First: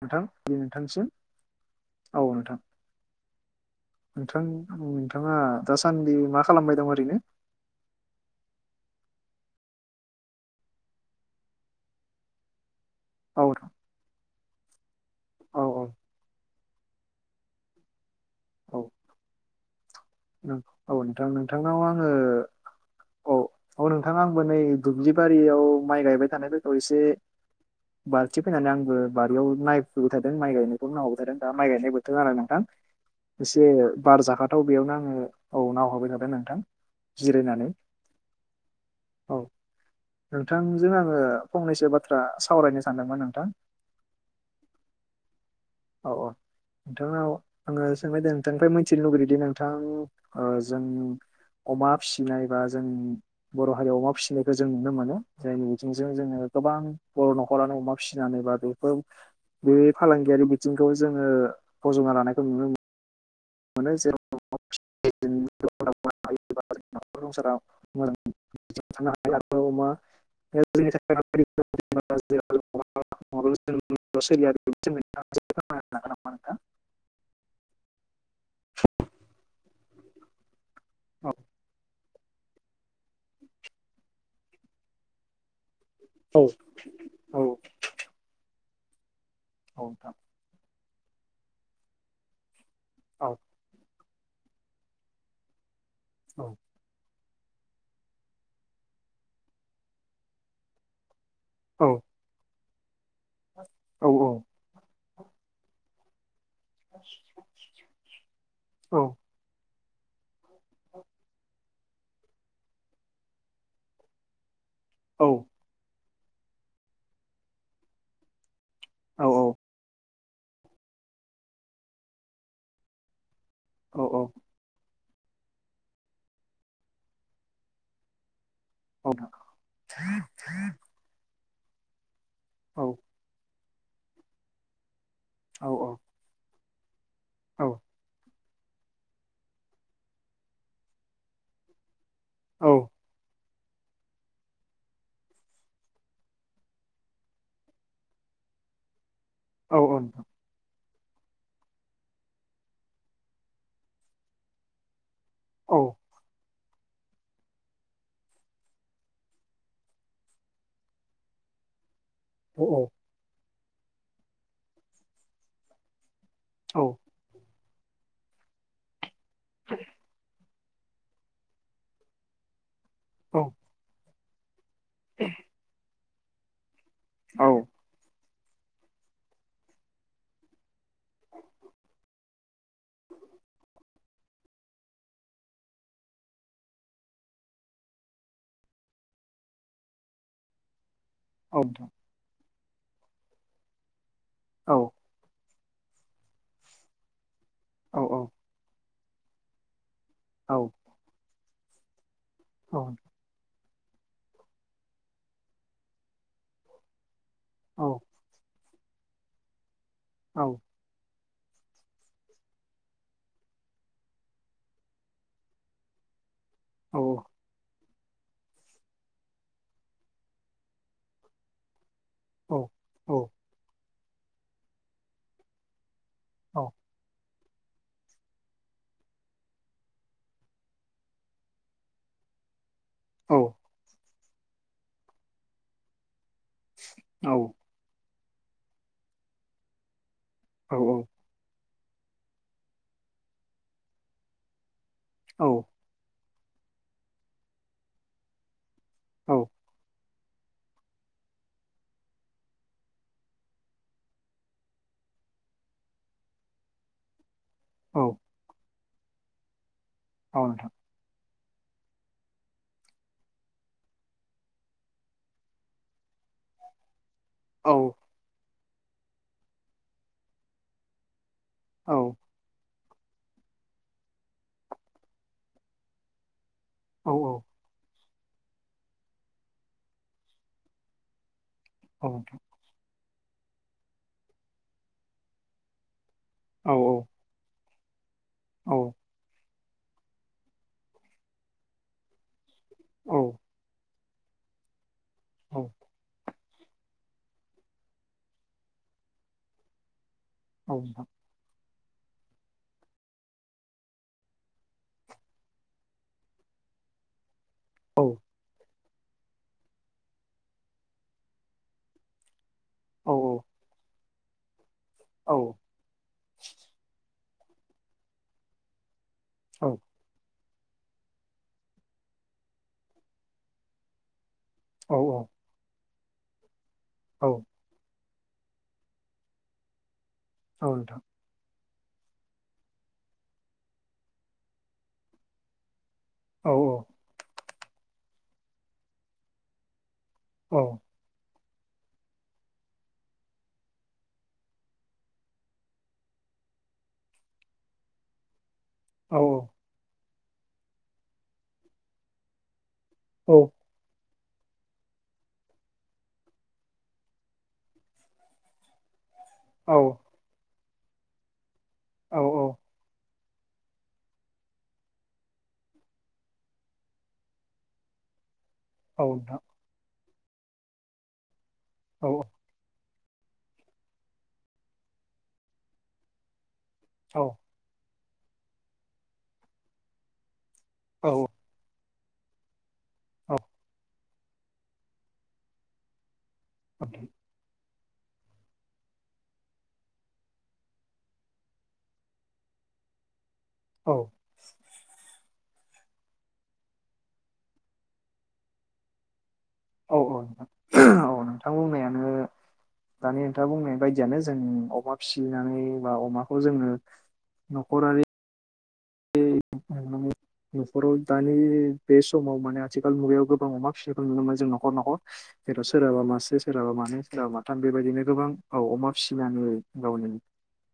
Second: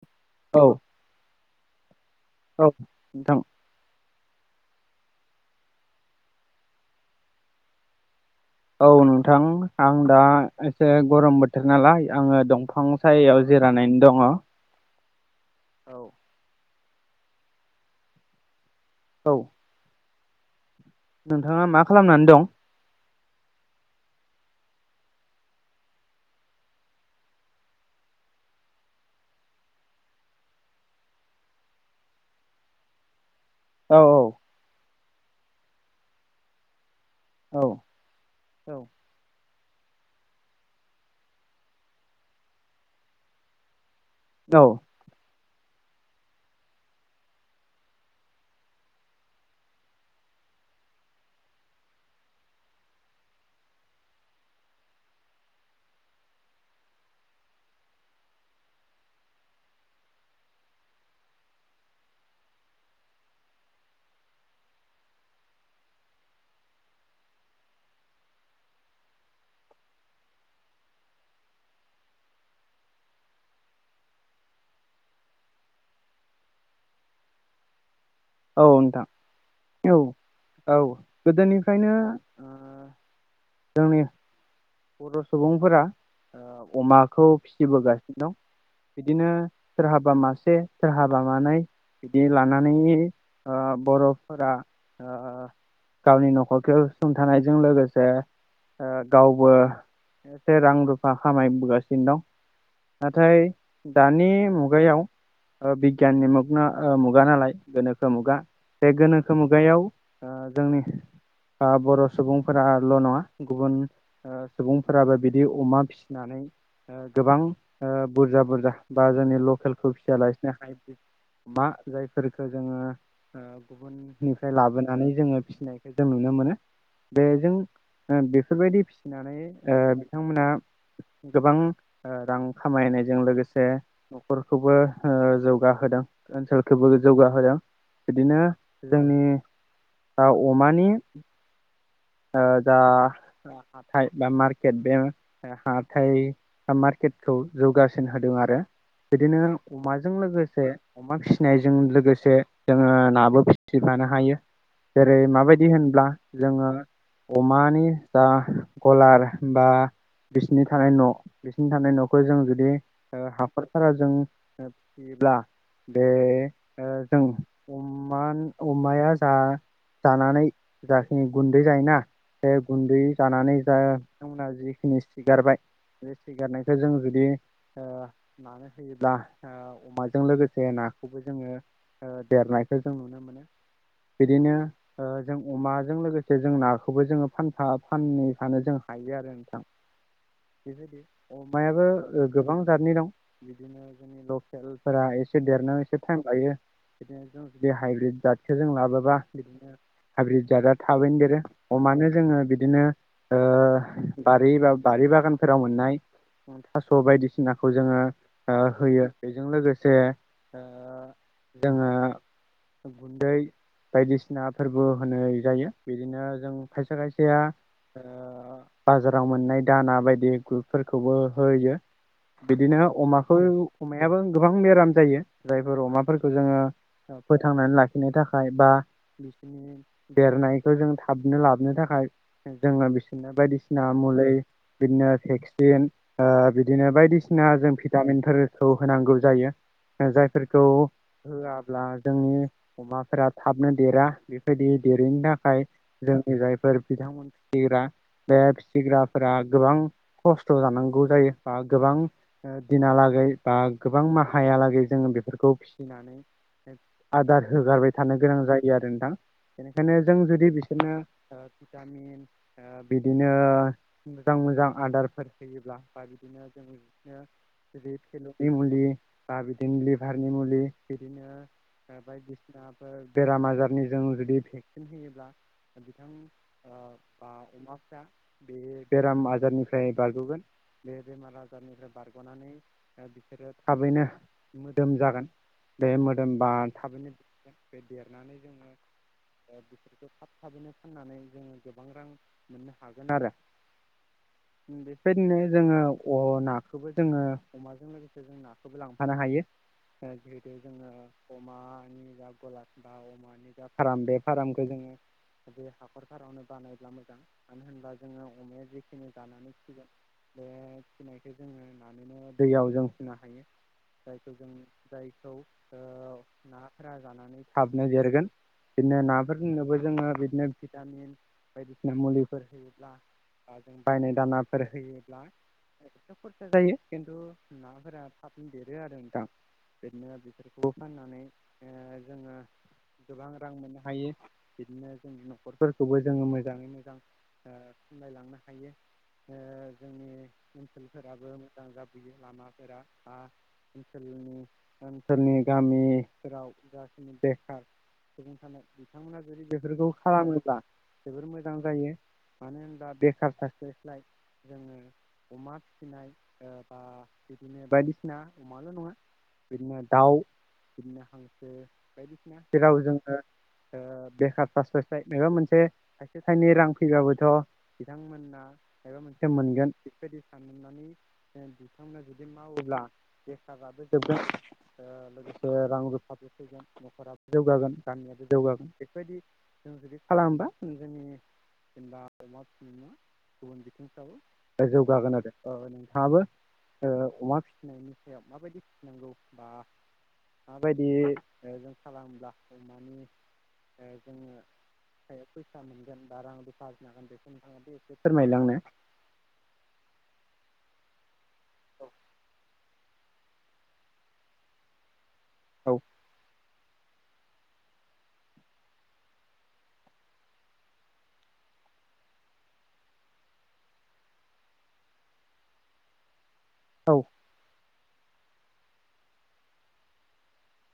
नोंथां औ नोंथांसिम औ नोंथां नोंथां नोंथाङा दासान्दि मा खालामबाय दं ओरैनो औ नोंथां आं दा एसे गरम बोथोर नालाय आङो दंफां सायायाव औ जिरायनानै दङ औ औ औ औ नोंथां नोंथांनाव आङो खालामनानै दं औ औ नोंथाङा आं मोनै दुब्लि बारियाव माइ गायबाय थानायफोरखौ एसे बालथिं फैनानै आंबो बारियाव नायफुबाय थादों माइ गायनायखौ नायहरबाय थादों दा माइ गायनाय बोथोर आरो नोंथां। एसे औ बार औ जाखाथाव बेयावनो आङो औ नाव हरबाय थादों नोंथां। औ जिरायनानै औ औ नोंथांजों आङो फंनैसो बाथ्रा सावरायनो सानदोंमोन नोंथां। औ औ औ नोंथांनाव आङो सोंबायदों नोंथांनिफ्राय मिथिनो लुगैदोंदि नोंथां जोंनि अमा फिसिनाय बा जों बर' हारियाव अमा फिसिनायखौ जों नुनो मोनो जायनि बिथिंजों जोङो गोबां बर' न'खरानो अमा फिसिनानै बा बेफोर बे फालांगियारि बिथिंखौ जोङो फज'ना लानायखौ नुनो मोनो। मानो जेराव [unintelligible] रंसाराव अमा [unintelligible] [unintelligible] सोलियो नोंथां [unintelligible] औ नोंथां औ औ गोदोनिफ्रायनो ओ जोंनि बर' सुबुंफोरा औ अमाखौ फिसिबोगासिनो दं बिदिनो सोरहाबा नोंथां मासे सोरहा बानानै बिदि लानानै औ ओ बरफो फोरा ओ गावनि औ न'खरखौ सुफुं थानायजों लोगोसे गावबो एसे रां रुफा औ खामायबोगासिनो दं नाथाय औ औ दानि मुगायाव ओ बिगियाननि मुगना ओ मुगा नालाय गोनोखो मुगा बे औ गोनोखो मुगायाव ओ जोंनि ओ बर सुबुंफोराल नङा गुबुन ओ सुबुंफोराबो बिदि अमा फिसिनानै ओ गोबां ओ बुरजा बुरजा बा औ जोंनि लकेलखौ फियालासिनो हाइब्रि मा जायफोरखो जोङो ओ औ गुबुननिफ्राय लाबो नानै फिसिनायखौ जों नुनो मोनो बे जों ओ बेफोरबायदि औ फिनानै ओ बिथांमोना गोबां ओ रां औ खामायनायजों लोगोसे नखरखौबो ओ औ नोंथां औ जौगाहोदों ओनसोलखौबो औ जौगाहोदों बिदिनो जोंनि दा अमानि ओ दा औ हाथाय बा मार्केट बे ओ हा थाइ आ मार्केटखौ जौगासिन होदों आरो। बिदिनो औ नोंथां औ अमाजों लोगोसे अमा फिसिनायजों लोगोसे जोङो नाबो फिसिफानो हायो। जेरै माबायदि होनब्ला जोङो अमानि जा गलार बा बिसिनि थानाय न बिसिनि थानाय नख खौ जों जुदि औ ओ हाखरफारा जों फियोब्ला बे ओ जों अमान अमाया जा जानानै जाखिनि गुन्दै जायोना बे गुन्दै जानानै जा बिथांमोनहा जि खिनि सिगारबाय बे सिगारनायखौ जों जुदि ओ नानो होयोब्ला ओ अमाजों लोगोसे नाखौबो जोङो ओ देरनायखौ जों नुनो मो बिदिनो ओ जों अमाजों लोगोसे से जों नाखौबो जोङो फानफा फानैफानो जों हायो आरो नोंथां बेबायदि अमायाबो ओ गोबां जाथनि दं बिदिनो जोंनि लकेलफोरा एस से देरनो एसे टाइम लायो बिदिनो जों जुदि औ नोंथां औ नोंथां हाइब्रिद जाथखो जों लाबोबा बिदिनो हाब्रिद औ नोंथां औ नोंथां औ जाददा देरो अमानो जोङो औ बिदिनो ओ बारि बा बारि बागानफोराव मोननाय थास बायदिसिनाखौ जोङो ओ होयो बेजों लोगोसे ओ जोङो गुन्दै बायदिसिना फोरबो होनै जायो बिदिनो जों खायसे खायसेया ओ बाजाराव मोननाय दाना बायदि गुरफोरखौबो होयो बिदिनो अमाखौ अमायाबो गोबां बेराम जायो जायफोर अमाफोर खौ जोङो ओ फोथांनानै लाखिनो थाखाय बा बिसिनि देरनाय खौ जों थाबनो लाबनो थाखाय जोङो बिसोरनो बायदिसिना मुलै बिदिनो भेक्सि सिन ओ बिदिनो बायदिसिना जों भिटामिनफोरखौ होनांगौ जायो ओ जायफोरखौ होया ब्ला जोंनि अमाफोरा थाबनो देरा बेबायदि देरैनि थाखाय जों नि जायफोर बिथांमोन फिसिग्रा बे फिसिग्राफोरा गोबां खस्थ जानांगौ जायो बा गोबां दिनालागै बा गोबां माहायालागै जोङो बे बेफोरखौ फिसिनानै आदार होगारबाय थानो गोनां जायो आरो नोंथां बेनिखायनो जों जुदि बिसोरनो ओ भिटामिन ओ बिदिनो मोजां मोजां आदारफोर होयोब्ला बा बिदिनो ओं जों बिदिनो जुदि फिलौ नि मुलि बा बिदिनो लिभारनि मुलि बिदिनो ओ बायदिसिनाफोर बेराम आजारनि जों जुदि भे सिन होयोब्ला बिथां ओ बा अमाफ्रा बे बेराम आजारनिफ्राय बारगगोन बे बेमार आजारनिफ्राय बारगनानै बा बिसोरो थाबैनो मोदोम जागोन बे मोदोम बा थाबैनो बि बे देरनानै जोङो बिसोरखौ थाब थाबैनो फाननानै जोङो गोबां रां मोननो हागोन आरो बेबायदिनो जोङो अ ना बेखौबो जोङो अमाजों लोगोसे जों नाखौबो लांफानो हायो जिहेथु जोङो अमानि जा गलाब बा अमानि जा फाराम बेे फार्मखौ जोङो बे हाखरफोरावनो बानायब्ला मोजां मानो होनोबा जोङो अमाया फिनो जानानै फिसिगोन बे फिनायखौ जोङो नानैनो दैयाव जों फुनो हायो जायखौ जों जायखौ ओह नाफोरा जानानै साबनो देरगोन बिदिनो नाफोरनोबो जोङो बिदिनो भिटामिन बायदिसिना मुलिफोर होयोब्ला जों बायनाय दाना फोर होयोब्ला एथ' खरसा जायो खिन्थु नाफोरा थाब देरो आरो नोंथां बिदिनो बिसोरफोरखौ फाननानै जोङो गोबां रां मोननो हायो बिदिनो जों न'खरफोर खौबो जोङो मोजाङै मोजां ओह सामलायलांनो हायो ओह जोंनि औ ओनसोलफोराबो मोजां जाबोयो लामाफोरा बा ओनसोलनि गामिफोराव जाखिनि बेखार सुबुं थानाय औ बिथांमोना जुदि बेफोरखौ खालामोब्ला जोबोर मोजां जायो मानो होनबा बेखार औ थास्लाय स्लाय जोङो अमा फिसिनाय ओह बा बिदिनो बायदिसिना अमाल' नङा बिदिनो औ दाउ बिदिनो हांसो औ बायदिसिना जेराव जोङो ओह बेखार थास्लाय स्लाय माबा मोनसे थाइसे थाइनै रां फैबाबोथ' बिथांमोना मायबा औ मोनसे नोंथां मोनगोन बेफोरबायदि साननानै बिथांमोननो औ जुदि मावोब्ला बेखाराबो जोबगोन लोगोसे रां रुफाबो फैगोन औ न'खराबो जौगागोन गामियाबो जौगागोन बेफोरबायदि जों जुदि खालामोबा जोंनि औ जेनेबा अमा फिनाय गुबुन बिथिंफ्राबो जौगागोन आरो नोंथाङाबो औ नोंथां ओह अमा फिनायनि सायाव माबायदि फिनांगौ बा माबायदि ओ जों खालामोब्ला अमानि ओ औ जोङो फैसा मोनगोन बा रां रूपा आरजिनो हागोन बेखौ नोंथाङा बे एसे फोरमायलाय आंनो। औ-औ नोंथां औ नोंथां बुंनायानो दानि नोंथाङा बुंनाय बायदियानो जों अमा फिसिनानै औ बा अमाखौ जोङो न'खरारि। अमानि न'खराव दानि बे समाव माने आथिखाल मुगायाव गोबां अमा फिसाखौ नुनो मोनो जों न'खर-न'खर। जेराव सोरहाबा मासे सोरहाबा औ मानो सोराबा माथाम बेबायदिनो गोबां औ अमा फिसिनानै गावनि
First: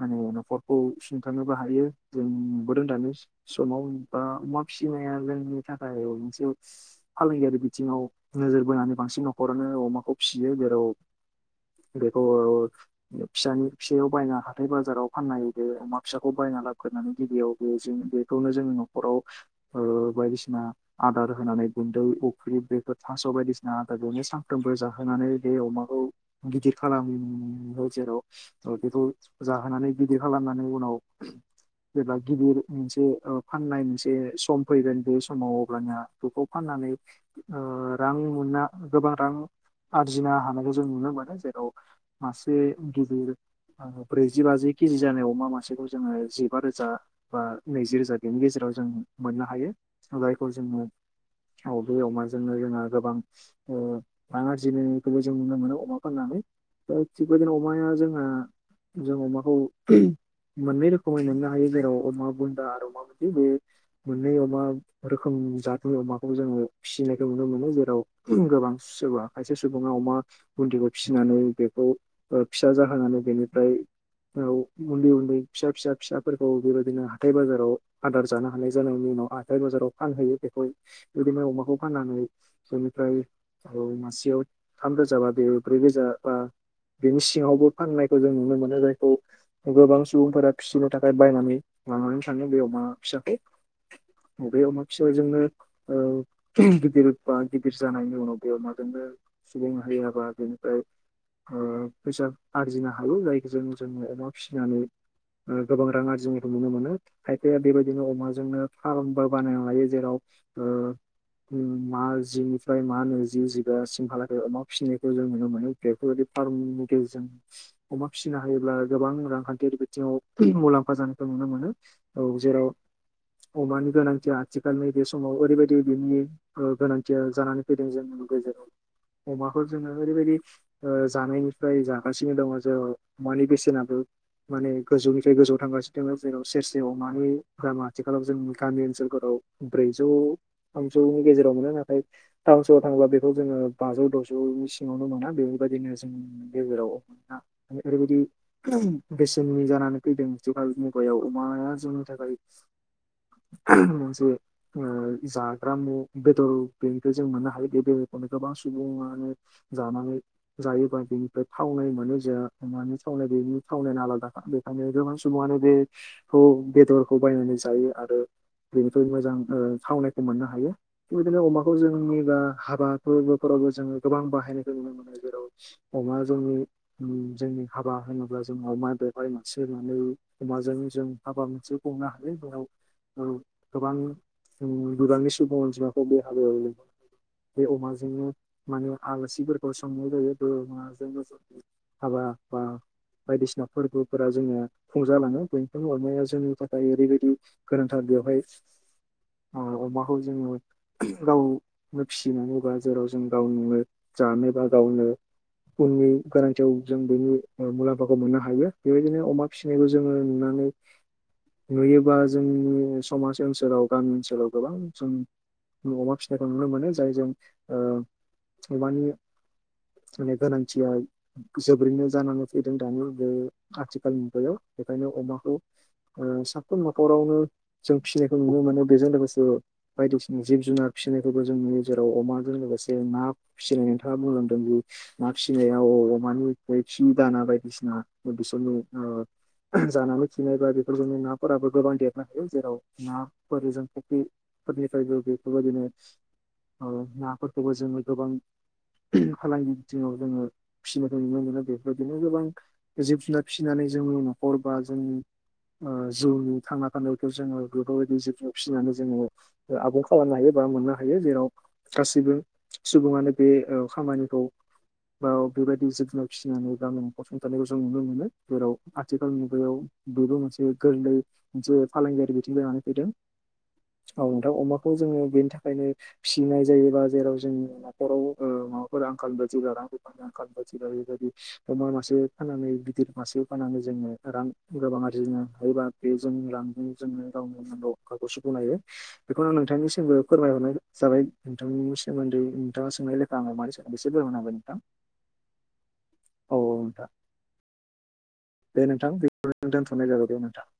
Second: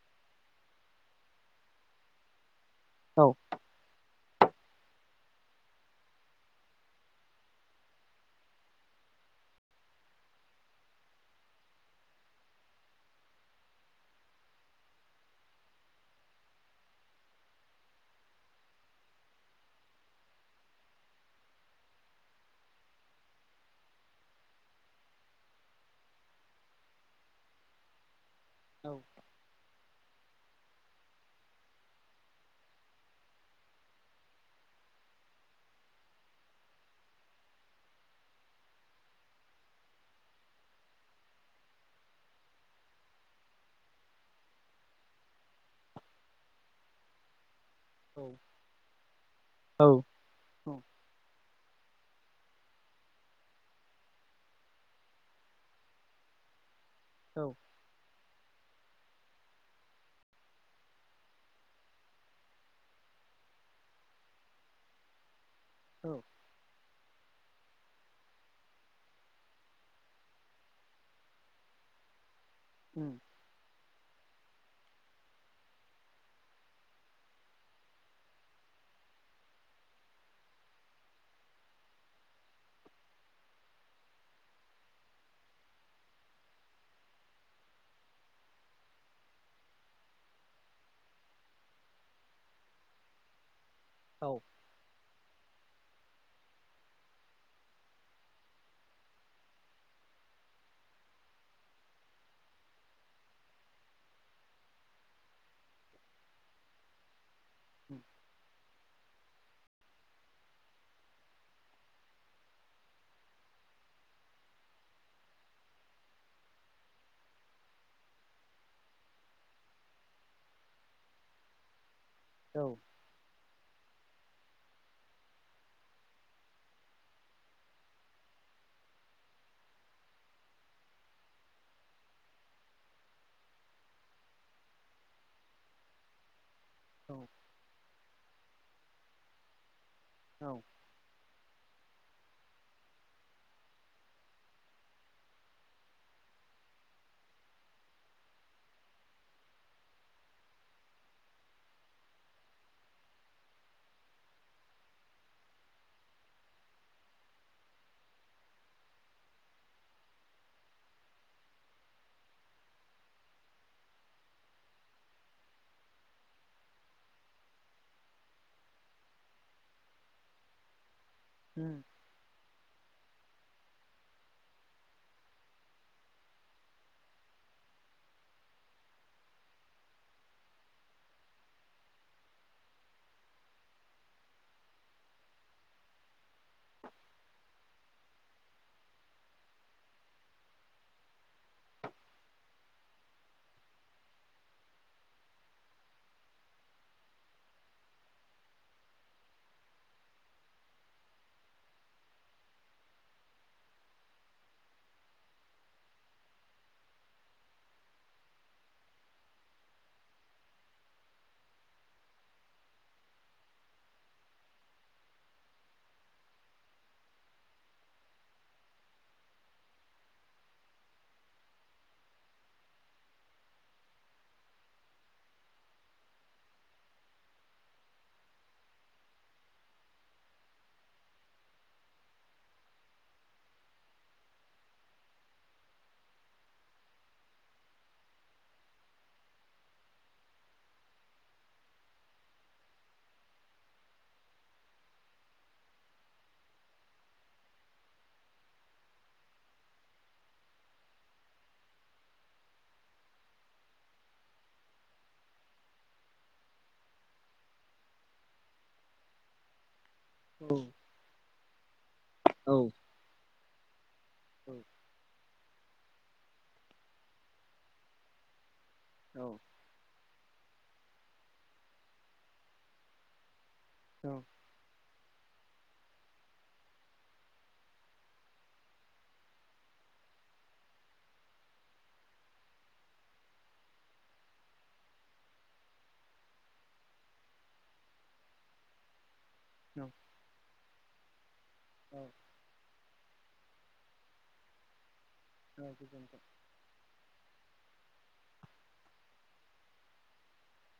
माने न'खरखौ सुंथांनोबो हायो जों नुबोदों दानिस औ बा अमा फिसिनाया जोंनि थाखाय मोनसे फालांगियारि बिथिङाव नोजोर बोना बांसिन न'खरानो अमाखौ फिसियो जेराव फ बेखौ ओ फिसानि फिसायाव बायना हाथाय बाजाराव फाननाय बे अमा फिसाखौ बाय लाना फैना बे गिबियाव बे जों बे। खौनो जोङो न'खराव ओ बायदिसिना आदार होनानै गुन्दै अफ्रि बेफोर थास'। बायदिसिना आदारजोंनो सानफ्रोमबो जाहोनानै बे अमाखौ गिदिर खालामै जेराव औ बेखौ जाहोनानै गिदिर खालामनानै उनाव जेब्ला गिदिर मोनसे ओ फाननाय मोनसे सम फैगोन बे समाव अब्लानो बेखौ फाननानै ओ रां। गुबुना गोबां रां आरजिनो हानायखौ जों नुनो मोनो जेराव मासे गिदिर। ब्रैजि बाजि केजि जानाय अमा मासेखौ जोङो जिबा रोजा बा नैजि। रोजा बेनि गेजेराव जों मोननो हायो औ जायखौ औ जोङो औ बे अमाजोंनो जोंहा गोबां ओ रां आरजियनायखौबो जों नुनो मोनो अमा फाननानै। दा थिगबायदिनो अमाया जोंहा जों अमाखौ मोननै रोखोमै मोननो हायो जेराव अमा बुन्दा आरो अमा बु बे मोननै अमा रोखोम जतनि अमाखौबो जोङो। फिसिनायखौ नुनो मोनो जेराव गोबां सोरबा खायसे सुबुङा अमा बुन्दिखौ फिसिनानै बे खौ ओ फिसा उम जाहोनानै बेनिफ्राय औ उन्दै-उन्दै फिसा-फिसा-फिसाफोरखौ बेबायदिनो हाथथाय बाजाराव। आदार जानो हानाय जानायनि उनाव हाथाय बाजाराव फानहैयो बेखौ बिदिनो अमाखौ फाननानै जों फ्राय औ मासेयाव थाम रोजाबा बे ब्रै रोजा बा बिनि सिङावबो फाननायखौ जों नुनो मोनो जायखौ गोबां सुबुंफोरा फिसिनो थाखाय बायनानै। लानानै थाङो बे अमा औ फिसाखौ बे अमा फिसाजोंनो ओ गिदिर बा गिदिर जानायनि उनाव बे अ'माजोंनो सुबुं माहारियाबा बेनिफ्राय। ओ फैसा आरजिनो हायो जायखौ जों जोङो अ'मा फिसिनानै ओ गोबां रां आरजिनायखौ नुनो मोनो खायफाया बेबाय उम बेनो अमाजोंनो फार्मबो बानायना लायो जेराव ओ ओम मा जिनिफ्राय मा नैजि जिबा सिमहालागै अ'मा फिसिनायखौ जों नुनो मोनो बेफोरबायदि फार्मनि गेजेरजों अ'मा फिसिनो हायोब्ला गोबां रांखान्थियारि बिथिङाव मुलाम्फा जानायखौ नुनो मोनो औ जेराव अमानि गोनांथिया आथिखालनि बेे समाव ओरैबायदि बिनि ओ गोनांथिया जानानै फैदों जोंनि गेजेराव। अ'माखौ जोङो ओरैबायदि ओ जानायनिफ्राय जागासिनो दङ जेराव अमानि बेसेनाबो माने गोजौनिफ्राय गोजौआव थांगासिनो दङ जेराव सेरसे औ अमानि दामा आथिखालाव जों गामि ओनसोलफोराव ब्रैजौ थामजौनि गेजेराव मोनो ना थाय टावन सहरावआव थाङोब्ला बेखौ जोङो बाजौ द'जौनि सिङावनो मोना बेफोरबायदिनो जोंनि गेजेराव। अ' मोना माने ओरैबायदि बेसेननि जानानै फैदों जुगाल मुगायाव अमाया जो नि थाखाय। मोनसे ओ जाग्रा मु बेदर बेनिफ्राय जों मोननो हायो बे बेदरखौनो गोबां सुबङानो जानानै जायोबा बेनिफ्राय थावनाय मोनो जा अ'मानि थावनाय बे बेनि थावनायानो आलादाखा बेखायनो गोबां सुबुङनो खौ बेदर खौ बायनानै जायो आरो बेनिफ्राय मोजां ओ थावनायखौ मोननो हायो। बे बादिनो अमाखौ जोंनिबा हाबा फोरबोफोरावबो जोङो गोबां बाहायनायखौ नुनो मोनो जेराव अ'मा जोंनि ओम जोंनि हाबा होनोब्ला जों अमा बेवहाय मासे मानै अमाजों जों हाबा मोनसे खुंनो हागोन बेव औ गोबां ओम बिबांनि सुबुं अनजिमाखौ बे हाबायावनो बे अमाजोंनो माने आलासिफोरखौ संनाय जायो बे अमाजोंनो [unintelligible] हाबा हाबा बायदिसिना फोरबोफोरा जोंनिया खुंजालाङो बिनिखायनो अमाया जोंनि था बा ओरैबायदि गोनांथार बेवहाय औ अमाखौ जोङो गावनो फिसिनानैबा जेराव जों गाव नोङो जानोबा गावनो उननि गोनांथियाव जों बेनि ओ मुलाम्फाखौ मोननो हायो बेबायदिनो अमा फिसिनायखौ जोङो नुना नै नुयोबा जोंनि समाज ओनसोलाव गामि ओनसोलाव गोबां जों न'अमा फिसिनायखौ नुनो मोनो जाय जों ओ अमानि माने गोनांथिया जोबोरैनो जानानै फैदों दानि बे आथिखाल मुगायाव बेखायनो अमाखौ ओ साफ्रोम न'खरावनो जों फिसिनायखौ नुनो मोनो बेजों लोगोसे बायदिसिना जिब जुनार फिसि नायखौबो जों नुयो जेराव अमाजों लोगोसे ना फिसिनाय नोंथाङा बुंलांदों जे ना फिसिनायाव अमानिफ्राय कि दाना बायदिसिना ओ बिसोरनि ओ जानानै खिनाय बा बे जोंनि नाफोराबो गोबां देरनो हायो जेराव नाफोर जों फक्रिफोरनिफ्रायबो बेफोरबायदिनो ओ नाफोरखौबो जोङो गोबां फालांगि बिथिङाव जोङो फिसिनायखौ नुनो मोनो बेफोरदिनो गोबां जिब जुनार फिसिनानै जोंनि न'खर बा जोंनि ओ जिउनि थांना थानायखौ जोङो बेफोरबायायदि जिब जुनार फिसिनानै जोङो आबुं खालामनो हायो बा मोननो हायो जेराव गासैबो औ सुबुङानो बे खामानिखौ बा बेबायदि जिब जुनार फिसिनानै गामनि फसंथानायखौ जों नुनो मोनो जेराव आथिखाल मुगायाव बेबो मोनसे गोरलै मोनसे फालांगियारि बिथिं जानानै फैदों। औ दां अमाखौ जोङो बेनि थाखाय ओंखायनो फिसिनाय जायोबा जेराव जोंनि न'खराव ओ माबाफोर आंखाल बा रांनि आंखालफोर बाय बेबायदि अमा मासे फाननानै गिदिर मासे फाननानै जोङो रां गोबां आरि जोंनो हायोबा बे जों रां जोंनो गावनि आंखालखौ सुफुंनो हायो। बेखौनो आं नोंथांनिसिमबो फोरमायहरनाय जाबाय औ नोंथांनि सोमोन्दै नोंथाङा सोंनाय लेखा आं अमानि सोमोन्दै ऐसे फोरमायना होबाय नोंथां। न बे दोंथ औ नोंथां दे नोंथां बे दोनथ'नाय जाबाय दे नोंथां।